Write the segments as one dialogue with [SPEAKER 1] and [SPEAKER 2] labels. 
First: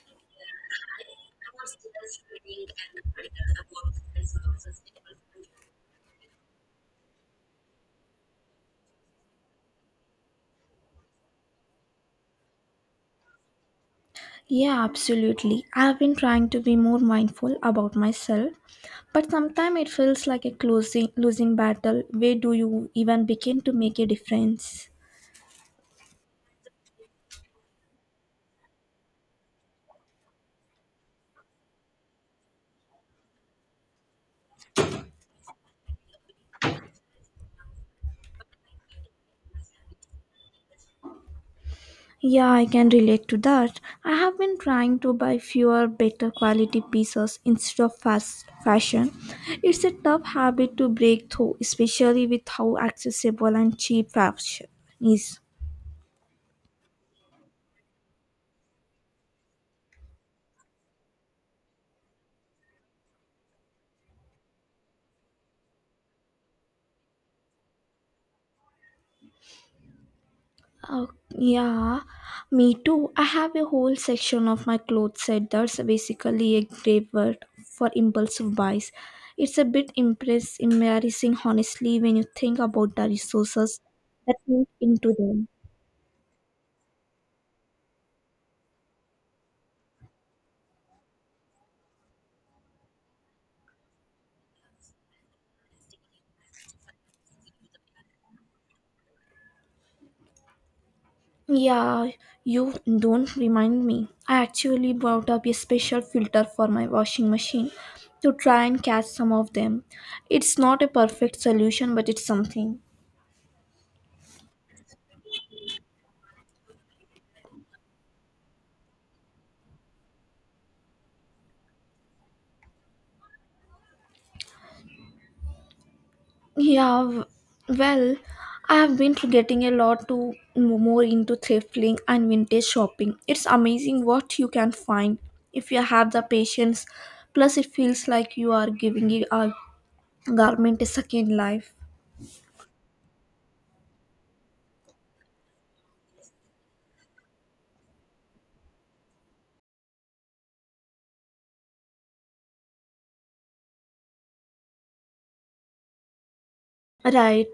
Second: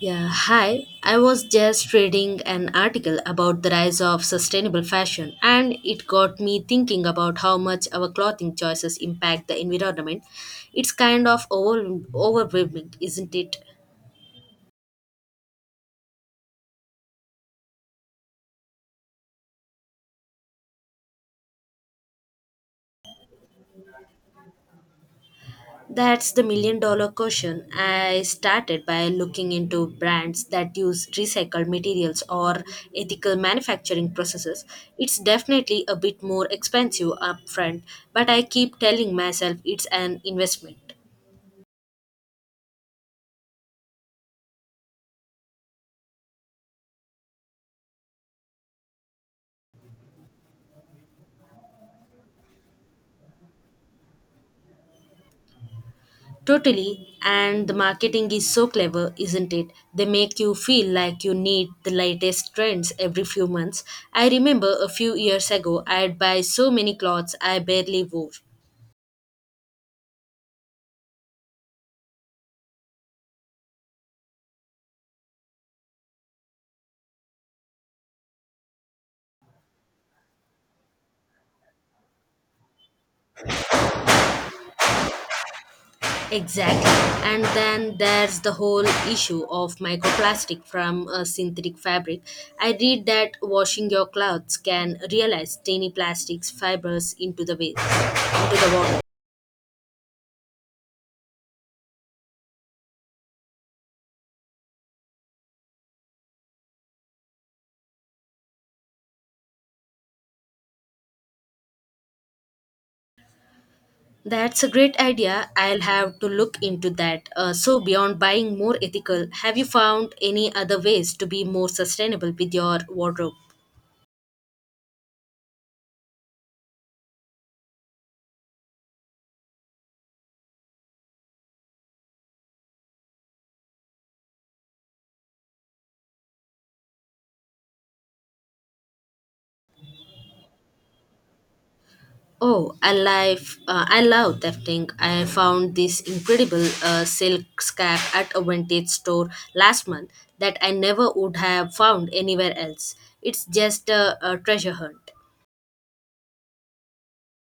[SPEAKER 1] Yeah, hi. I was just reading an article about the rise of sustainable fashion, and it got me thinking about how much our clothing choices impact the environment. It's kind of overwhelming, isn't it?
[SPEAKER 2] Yeah, absolutely. I've been trying to be more mindful about myself, but sometimes it feels like a closing losing battle. Where do you even begin to make a difference?
[SPEAKER 1] That's the million dollar question. I started by looking into brands that use recycled materials or ethical manufacturing processes. It's definitely a bit more expensive upfront, but I keep telling myself it's an investment.
[SPEAKER 2] Yeah, I can relate to that. I have been trying to buy fewer better quality pieces instead of fast fashion. It's a tough habit to break through, especially with how accessible and cheap fashion is.
[SPEAKER 1] Totally, and the marketing is so clever, isn't it? They make you feel like you need the latest trends every few months. I remember a few years ago, I'd buy so many clothes I barely wore.
[SPEAKER 2] Oh, yeah, me too. I have a whole section of my clothes set that's basically a graveyard for impulsive buys. It's a bit embarrassing, honestly, when you think about the resources that went into them.
[SPEAKER 1] Exactly. And then there's the whole issue of microplastic from a synthetic fabric. I read that washing your clothes can realize tiny plastics fibers into the waste, into the water.
[SPEAKER 2] Yeah, you don't remind me. I actually bought up a special filter for my washing machine to try and catch some of them. It's not a perfect solution, but it's something.
[SPEAKER 1] That's a great idea. I'll have to look into that. So, beyond buying more ethical, have you found any other ways to be more sustainable with your wardrobe?
[SPEAKER 2] Yeah, w- well, I have been to getting a lot to more into thrifting and vintage shopping. It's amazing what you can find if you have the patience. Plus, it feels like you are giving it a garment a second life.
[SPEAKER 1] Oh, I love thrifting. I found this incredible silk scarf at a vintage store last month that I never would have found anywhere else. It's just a treasure hunt.
[SPEAKER 2] Right,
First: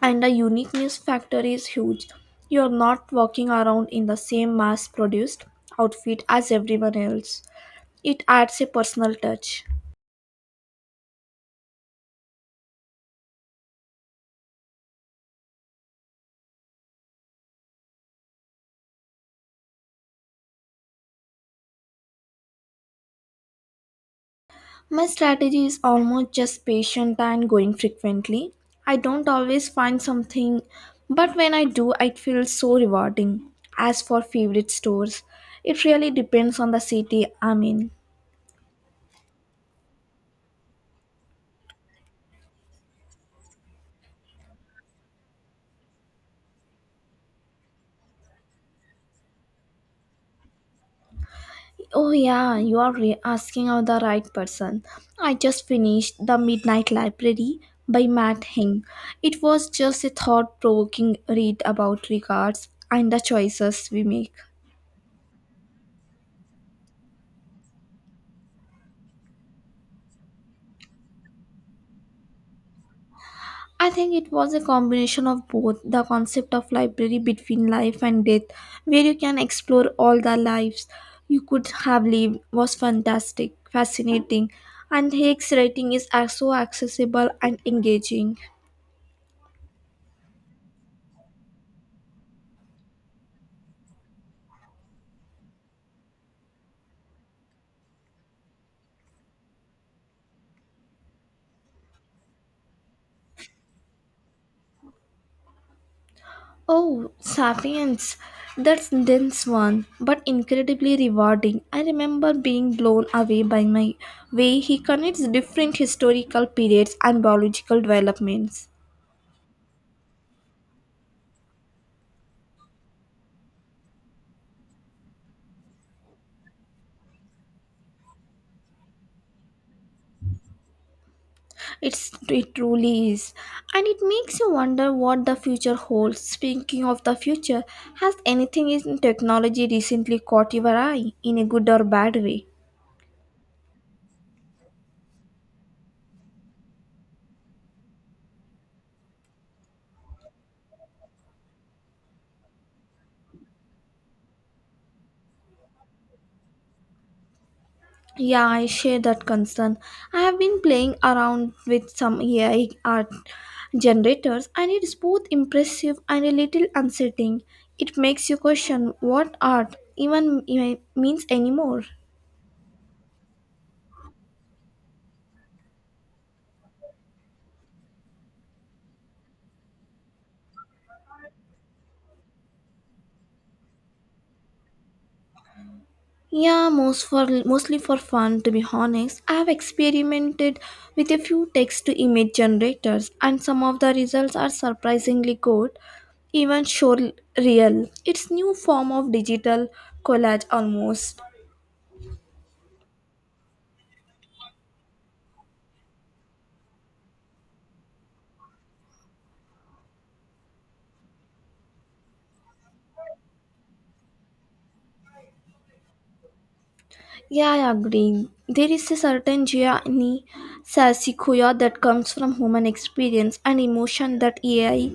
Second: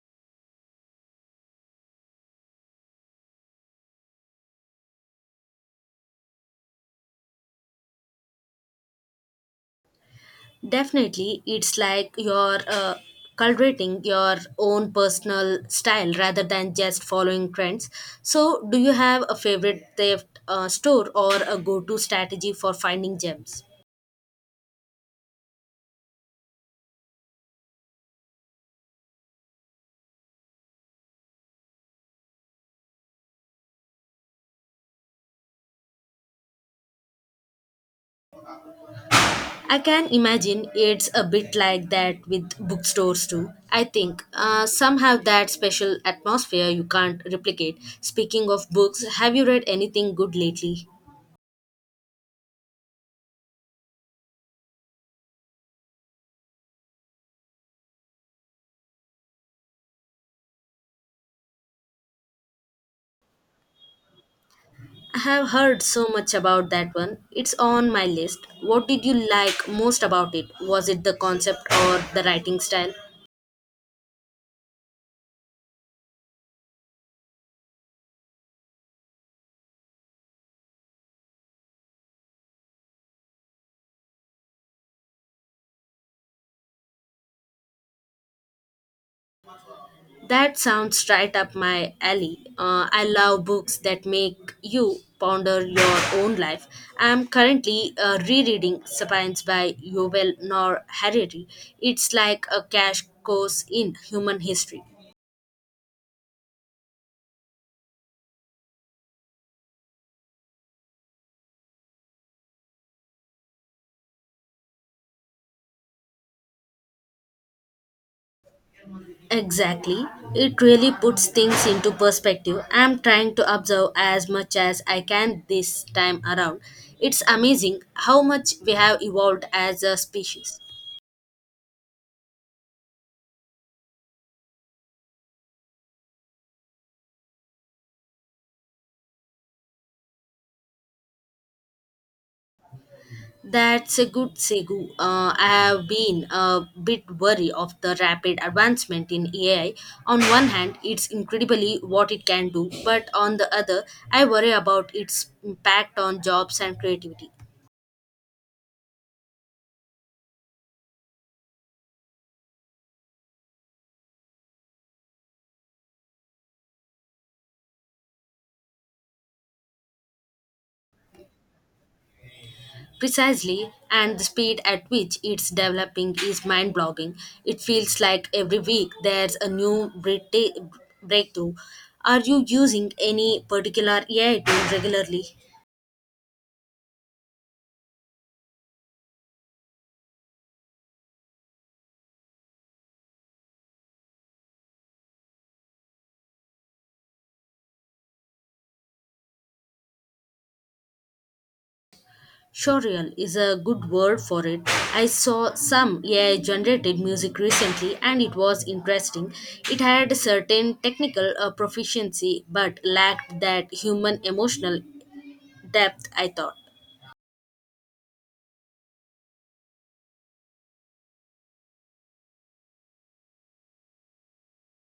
[SPEAKER 2] and the uniqueness factor is huge. You are not walking around in the same mass produced outfit as everyone else. It adds a personal touch.
[SPEAKER 1] Definitely, it's like you're cultivating your own personal style rather than just following trends. So, do you have a favorite thrift store or a go to strategy for finding gems?
[SPEAKER 2] My strategy is almost just patient and going frequently. I don't always find something, but when I do, it feels so rewarding. As for favorite stores, it really depends on the city I'm in.
[SPEAKER 1] I can imagine it's a bit like that with bookstores too. I think some have that special atmosphere you can't replicate. Speaking of books, have you read anything good lately?
[SPEAKER 2] Oh, yeah, you are asking of the right person. I just finished The Midnight Library by Matt Hing. It was just a thought provoking read about regards and the choices we make.
[SPEAKER 1] I have heard so much about that one. It's on my list. What did you like most about it? Was it the concept or the writing style?
[SPEAKER 2] I think it was a combination of both the concept of library between life and death, where you can explore all the lives you could have lived, was fantastic, fascinating, and Haig's writing is so accessible and engaging.
[SPEAKER 1] That sounds right up my alley. I love books that make you ponder your own life. I'm currently rereading Sapiens by Yuval Noah Harari. It's like a crash course in human history.
[SPEAKER 2] Oh, Sapiens! That's dense one, but incredibly rewarding. I remember being blown away by my way he connects different historical periods and biological developments.
[SPEAKER 1] Exactly. It really puts things into perspective. I'm trying to observe as much as I can this time around. It's amazing how much we have evolved as a species.
[SPEAKER 2] It truly is, and it makes you wonder what the future holds. Speaking of the future, has anything in technology recently caught your eye in a good or bad way?
[SPEAKER 1] That's a good segue. I have been a bit wary of the rapid advancement in AI. On one hand, it's incredibly what it can do, but on the other, I worry about its impact on jobs and creativity.
[SPEAKER 2] Yeah, I share that concern. I have been playing around with some AI art generators, and it's both impressive and a little unsettling. It makes you question what art even means anymore.
[SPEAKER 1] Precisely, and the speed at which it's developing is mind blogging. It feels like every week there's a new breakthrough. Are you using any particular AI tool regularly?
[SPEAKER 2] Yeah, mostly for fun to be honest. I have experimented with a few text to image generators and some of the results are surprisingly good, even show real. It's new form of digital collage almost.
[SPEAKER 1] Showreel is a good word for it. I saw some AI generated music recently and it was interesting. It had a certain technical proficiency but lacked that human emotional depth, I thought.
[SPEAKER 2] Yeah, I agree. There is a certain Gianni Sasikuya that comes from human experience and emotion that AI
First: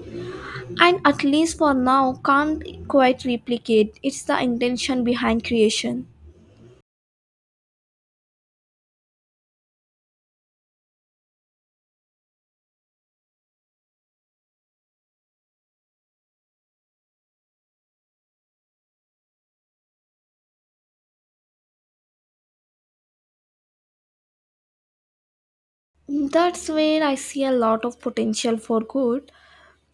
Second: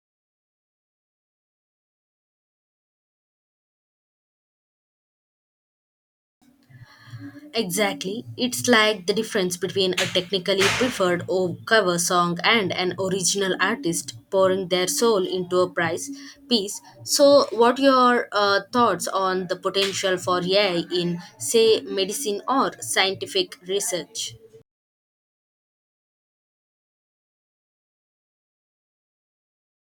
[SPEAKER 2] and at least for now can't quite replicate. It's the intention behind creation.
[SPEAKER 1] Exactly. It's like the difference between a technically preferred cover song and an original artist pouring their soul into a price piece. So, what your thoughts on the potential for AI in, say, medicine or scientific research?
[SPEAKER 2] That's where I see a lot of potential for good.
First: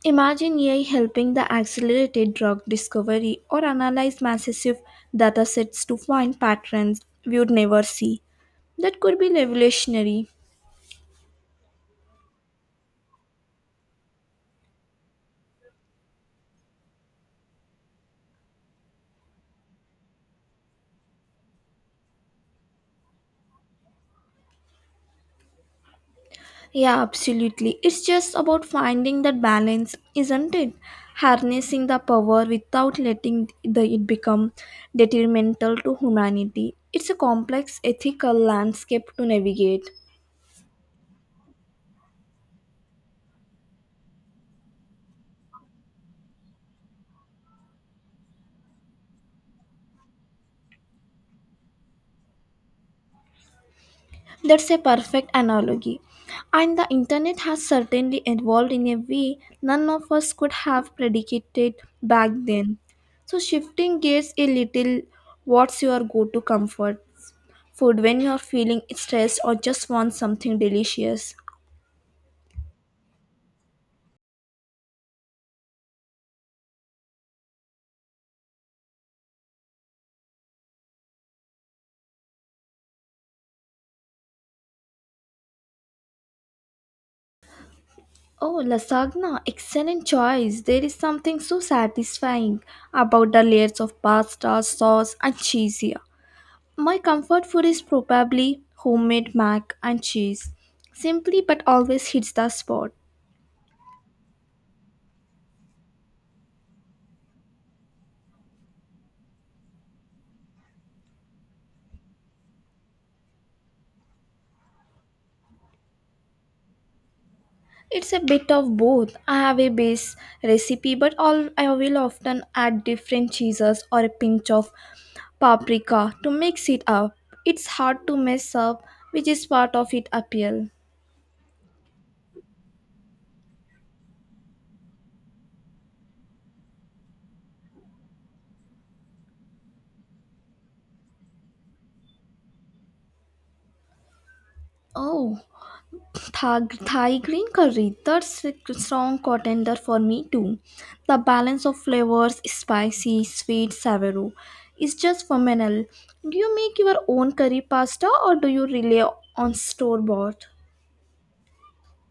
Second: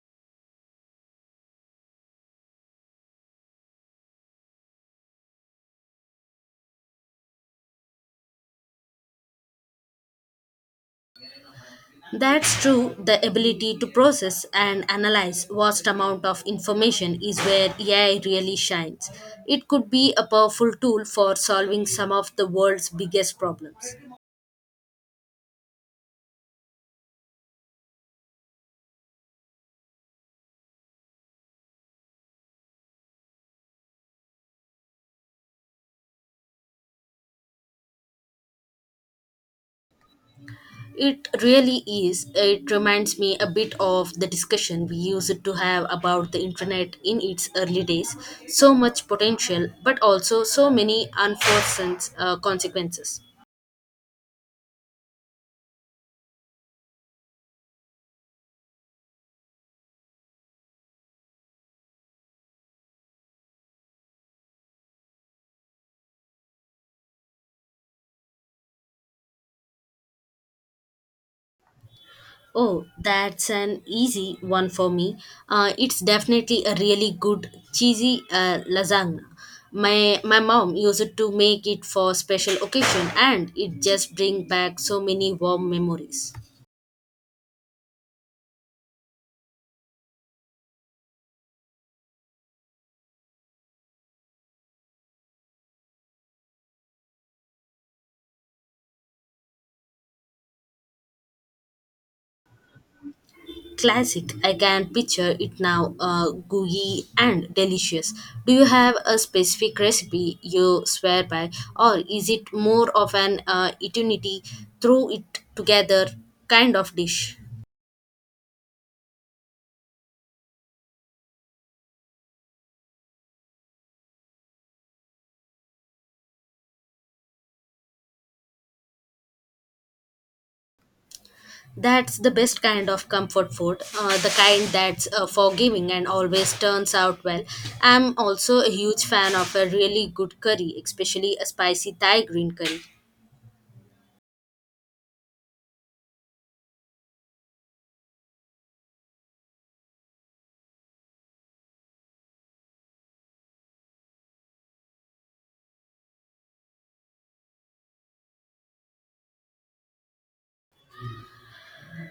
[SPEAKER 2] Imagine AI helping the accelerated drug discovery or analyze massive data sets to find patterns we would never see. That could be revolutionary.
[SPEAKER 1] That's true. The ability to process and analyze vast amount of information is where AI really shines. It could be a powerful tool for solving some of the world's biggest problems.
[SPEAKER 2] Yeah, absolutely. It's just about finding that balance, isn't it? Harnessing the power without letting the, it become detrimental to humanity. It's a complex ethical landscape to navigate.
[SPEAKER 1] It really is. It reminds me a bit of the discussion we used to have about the internet in its early days. So much potential, but also so many unforeseen consequences.
[SPEAKER 2] That's a perfect analogy. And the internet has certainly evolved in a way none of us could have predicated back then. So, shifting gears a little, what's your go to comfort food when you're feeling stressed or just want something delicious?
[SPEAKER 1] Oh, that's an easy one for me. It's definitely a really good cheesy lasagna. My mom used to make it for special occasion, and it just brings back so many warm memories.
[SPEAKER 2] Oh, lasagna, excellent choice. There is something so satisfying about the layers of pasta, sauce, and cheese here. My comfort food is probably homemade mac and cheese. Simply but always hits the spot.
[SPEAKER 1] Classic. I can picture it now, gooey and delicious. Do you have a specific recipe you swear by, or is it more of an eternity, throw it together kind of dish?
[SPEAKER 2] It's a bit of both. I have a base recipe, but all I will often add different cheeses or a pinch of paprika to mix it up. It's hard to mess up, which is part of its appeal.
[SPEAKER 1] That's the best kind of comfort food, the kind that's forgiving and always turns out well. I'm also a huge fan of a really good curry, especially a spicy Thai green curry.
[SPEAKER 2] Oh, Thai green curry, that's a strong contender for me too. The balance of flavors, spicy, sweet, savory, is just phenomenal. Do you make your own curry pasta or do you rely on store bought?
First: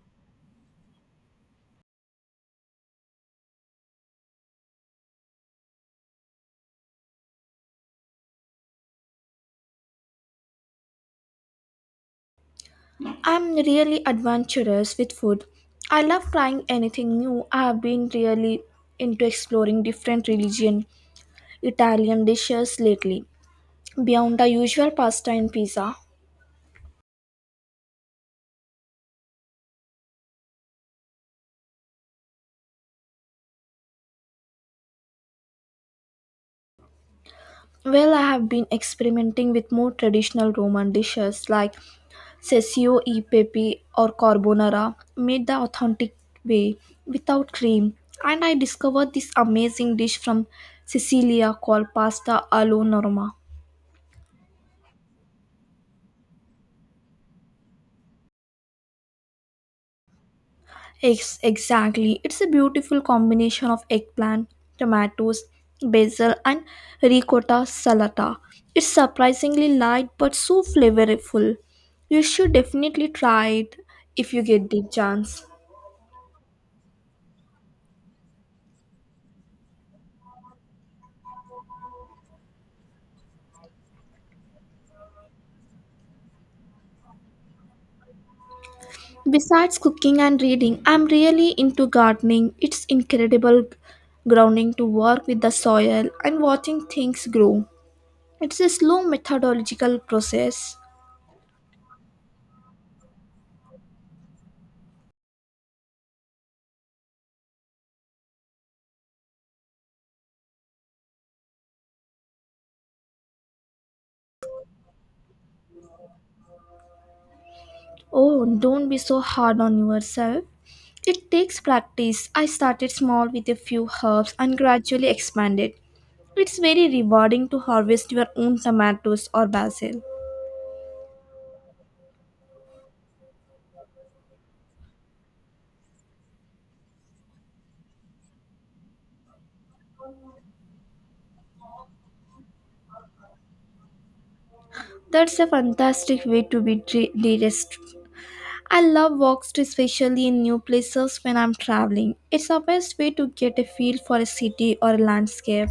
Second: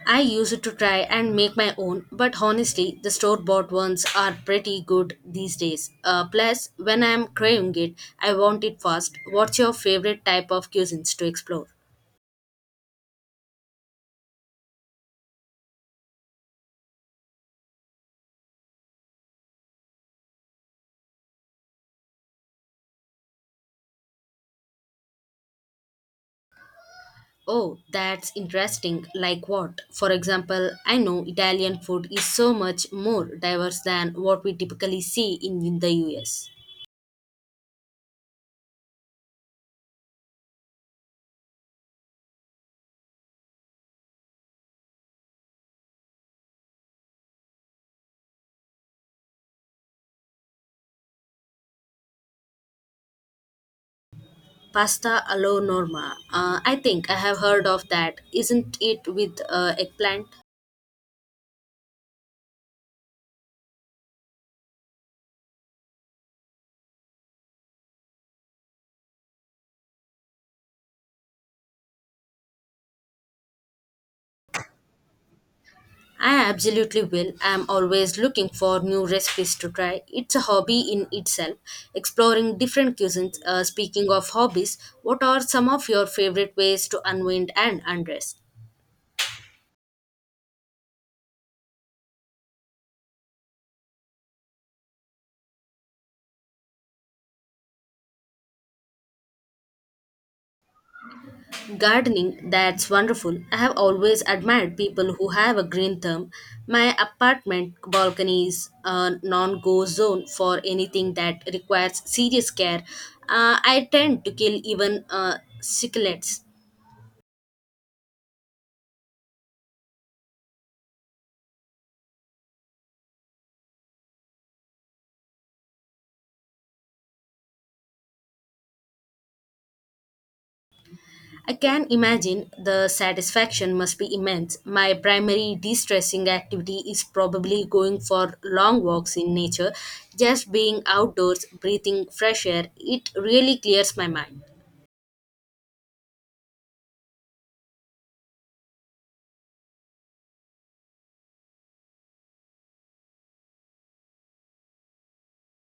[SPEAKER 1] I use it to try and make my own, but honestly, the store bought ones are pretty good these days. Plus, when I am craving it, I want it fast. What's your favorite type of cuisines to explore?
[SPEAKER 2] I'm really adventurous with food. I love trying anything new. I have been really into exploring different religion Italian dishes lately, beyond the usual pasta and pizza.
[SPEAKER 1] Oh, that's interesting. Like what? For example, I know Italian food is so much more diverse than what we typically see in the US.
[SPEAKER 2] Well, I have been experimenting with more traditional Roman dishes like sessio e pepe or carbonara, made the authentic way without cream. And I discovered this amazing dish from Sicilia called pasta alla norma.
[SPEAKER 1] Pasta alla norma. I think I have heard of that. Isn't it with eggplant?
[SPEAKER 2] Exactly. It's a beautiful combination of eggplant, tomatoes, basil, and ricotta salata. It's surprisingly light but so flavorful. You should definitely try it if you get the chance.
[SPEAKER 1] I absolutely will. I'm always looking for new recipes to try. It's a hobby in itself, exploring different cuisines. Speaking of hobbies, what are some of your favorite ways to unwind and undress?
[SPEAKER 2] Besides cooking and reading, I'm really into gardening. It's incredible grounding to work with the soil and watching things grow. It's a slow methodological process.
[SPEAKER 1] Gardening, that's wonderful. I have always admired people who have a green thumb. My apartment balcony is a non go zone for anything that requires serious care. I tend to kill even cichlids.
[SPEAKER 2] Oh, don't be so hard on yourself. It takes practice. I started small with a few herbs and gradually expanded. It's very rewarding to harvest your own tomatoes or basil.
[SPEAKER 1] I can imagine the satisfaction must be immense. My primary de stressing activity is probably going for long walks in nature. Just being outdoors, breathing fresh air, it really clears my mind.
[SPEAKER 2] That's a fantastic way to be de-risked. I love walks, especially in new places when I'm traveling. It's the best way to get a feel for a city or a landscape.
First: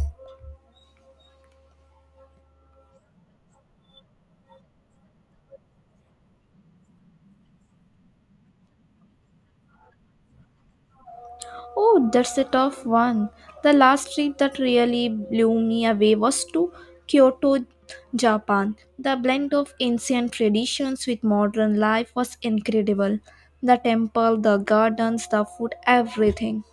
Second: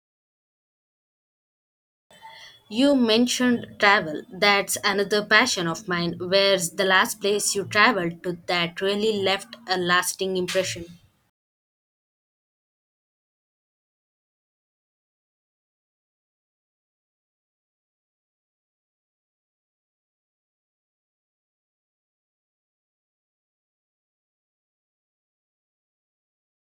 [SPEAKER 1] You mentioned travel. That's another passion of mine. Where's the last place you traveled to that really left a lasting impression?
[SPEAKER 2] Oh, that's a tough one. The last trip that really blew me away was to Kyoto, Japan. The blend of ancient traditions with modern life was incredible. The temple, the gardens, the food, everything.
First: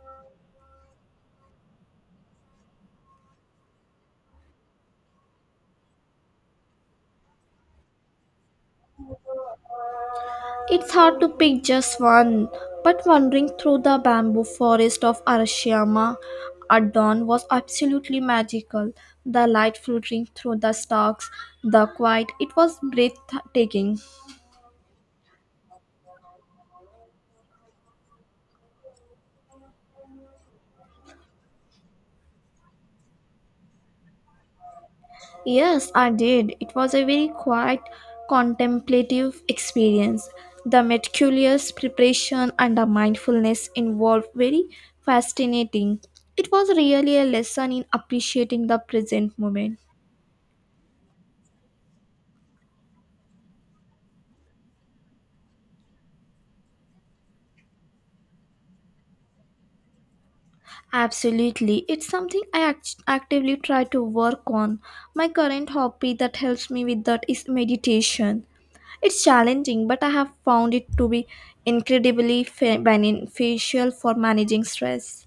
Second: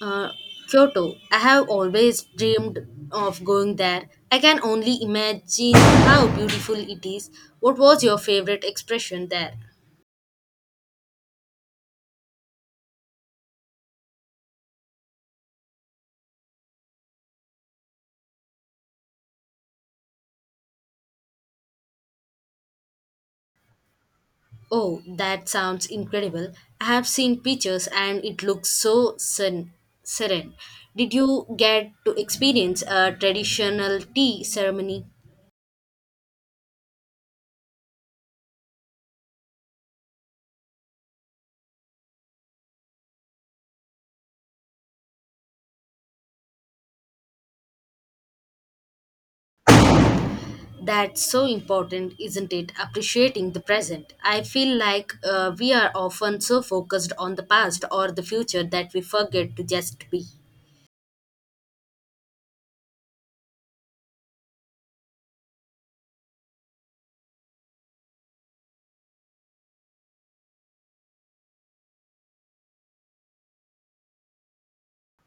[SPEAKER 1] Uh, Kyoto. I have always dreamed of going there. I can only imagine how beautiful it is. What was your favorite expression there?
[SPEAKER 2] It's hard to pick just one, but wandering through the bamboo forest of Arashiyama at dawn was absolutely magical. The light filtering through the stalks, the quiet, it was breathtaking.
[SPEAKER 1] Oh, that sounds incredible. I have seen pictures and it looks so serene. Did you get to experience a traditional tea ceremony?
[SPEAKER 2] Yes, I did. It was a very quiet, contemplative experience. The meticulous preparation and the mindfulness involved very fascinating. It was really a lesson in appreciating the present moment.
[SPEAKER 1] That's so important, isn't it? Appreciating the present. I feel like we are often so focused on the past or the future that we forget to just be.
[SPEAKER 2] Absolutely. It's something I actively try to work on. My current hobby that helps me with that is meditation. It's challenging, but I have found it to be incredibly beneficial for managing stress.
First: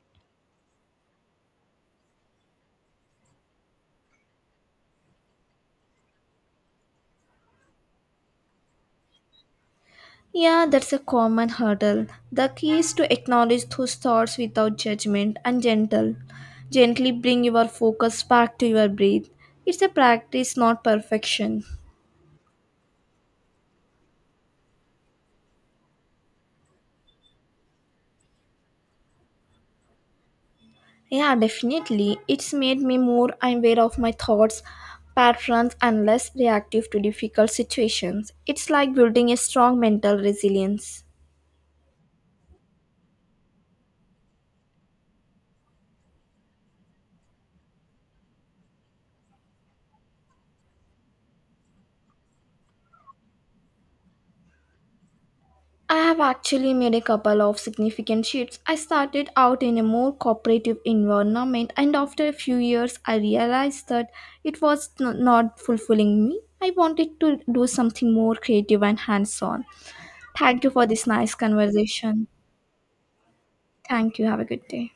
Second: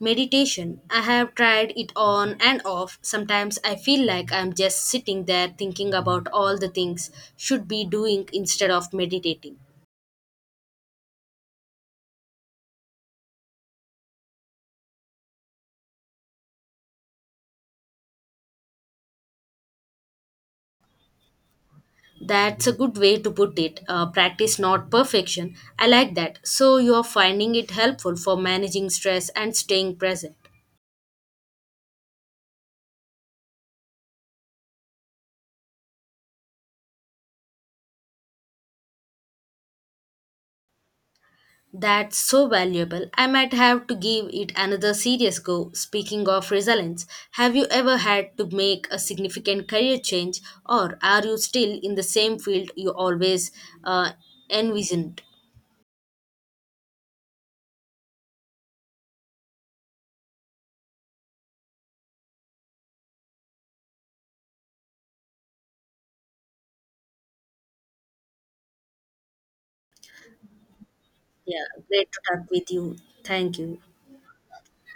[SPEAKER 1] Meditation. I have tried it on and off. Sometimes I feel like I'm just sitting there thinking about all the things should be doing instead of meditating.
[SPEAKER 2] Yeah, that's a common hurdle. The key is to acknowledge those thoughts without judgment and gentle. Gently bring your focus back to your breath. It's a practice, not perfection.
[SPEAKER 1] That's a good way to put it. Practice not perfection. I like that. So you are finding it helpful for managing stress and staying present.
[SPEAKER 2] Yeah, definitely. It's made me more aware of my thoughts, patterns, and less reactive to difficult situations. It's like building a strong mental resilience.
[SPEAKER 1] That's so valuable. I might have to give it another serious go. Speaking of resilience, have you ever had to make a significant career change, or are you still in the same field you always uh, envisioned?
[SPEAKER 2] I have actually made a couple of significant shifts. I started out in a more cooperative environment, and after a few years, I realized that it was not fulfilling me. I wanted to do something more creative and hands on. Thank you for this nice
[SPEAKER 1] Yeah, great to
[SPEAKER 2] conversation.
[SPEAKER 1] talk with you. Thank you.
[SPEAKER 2] Thank you. Have a good day.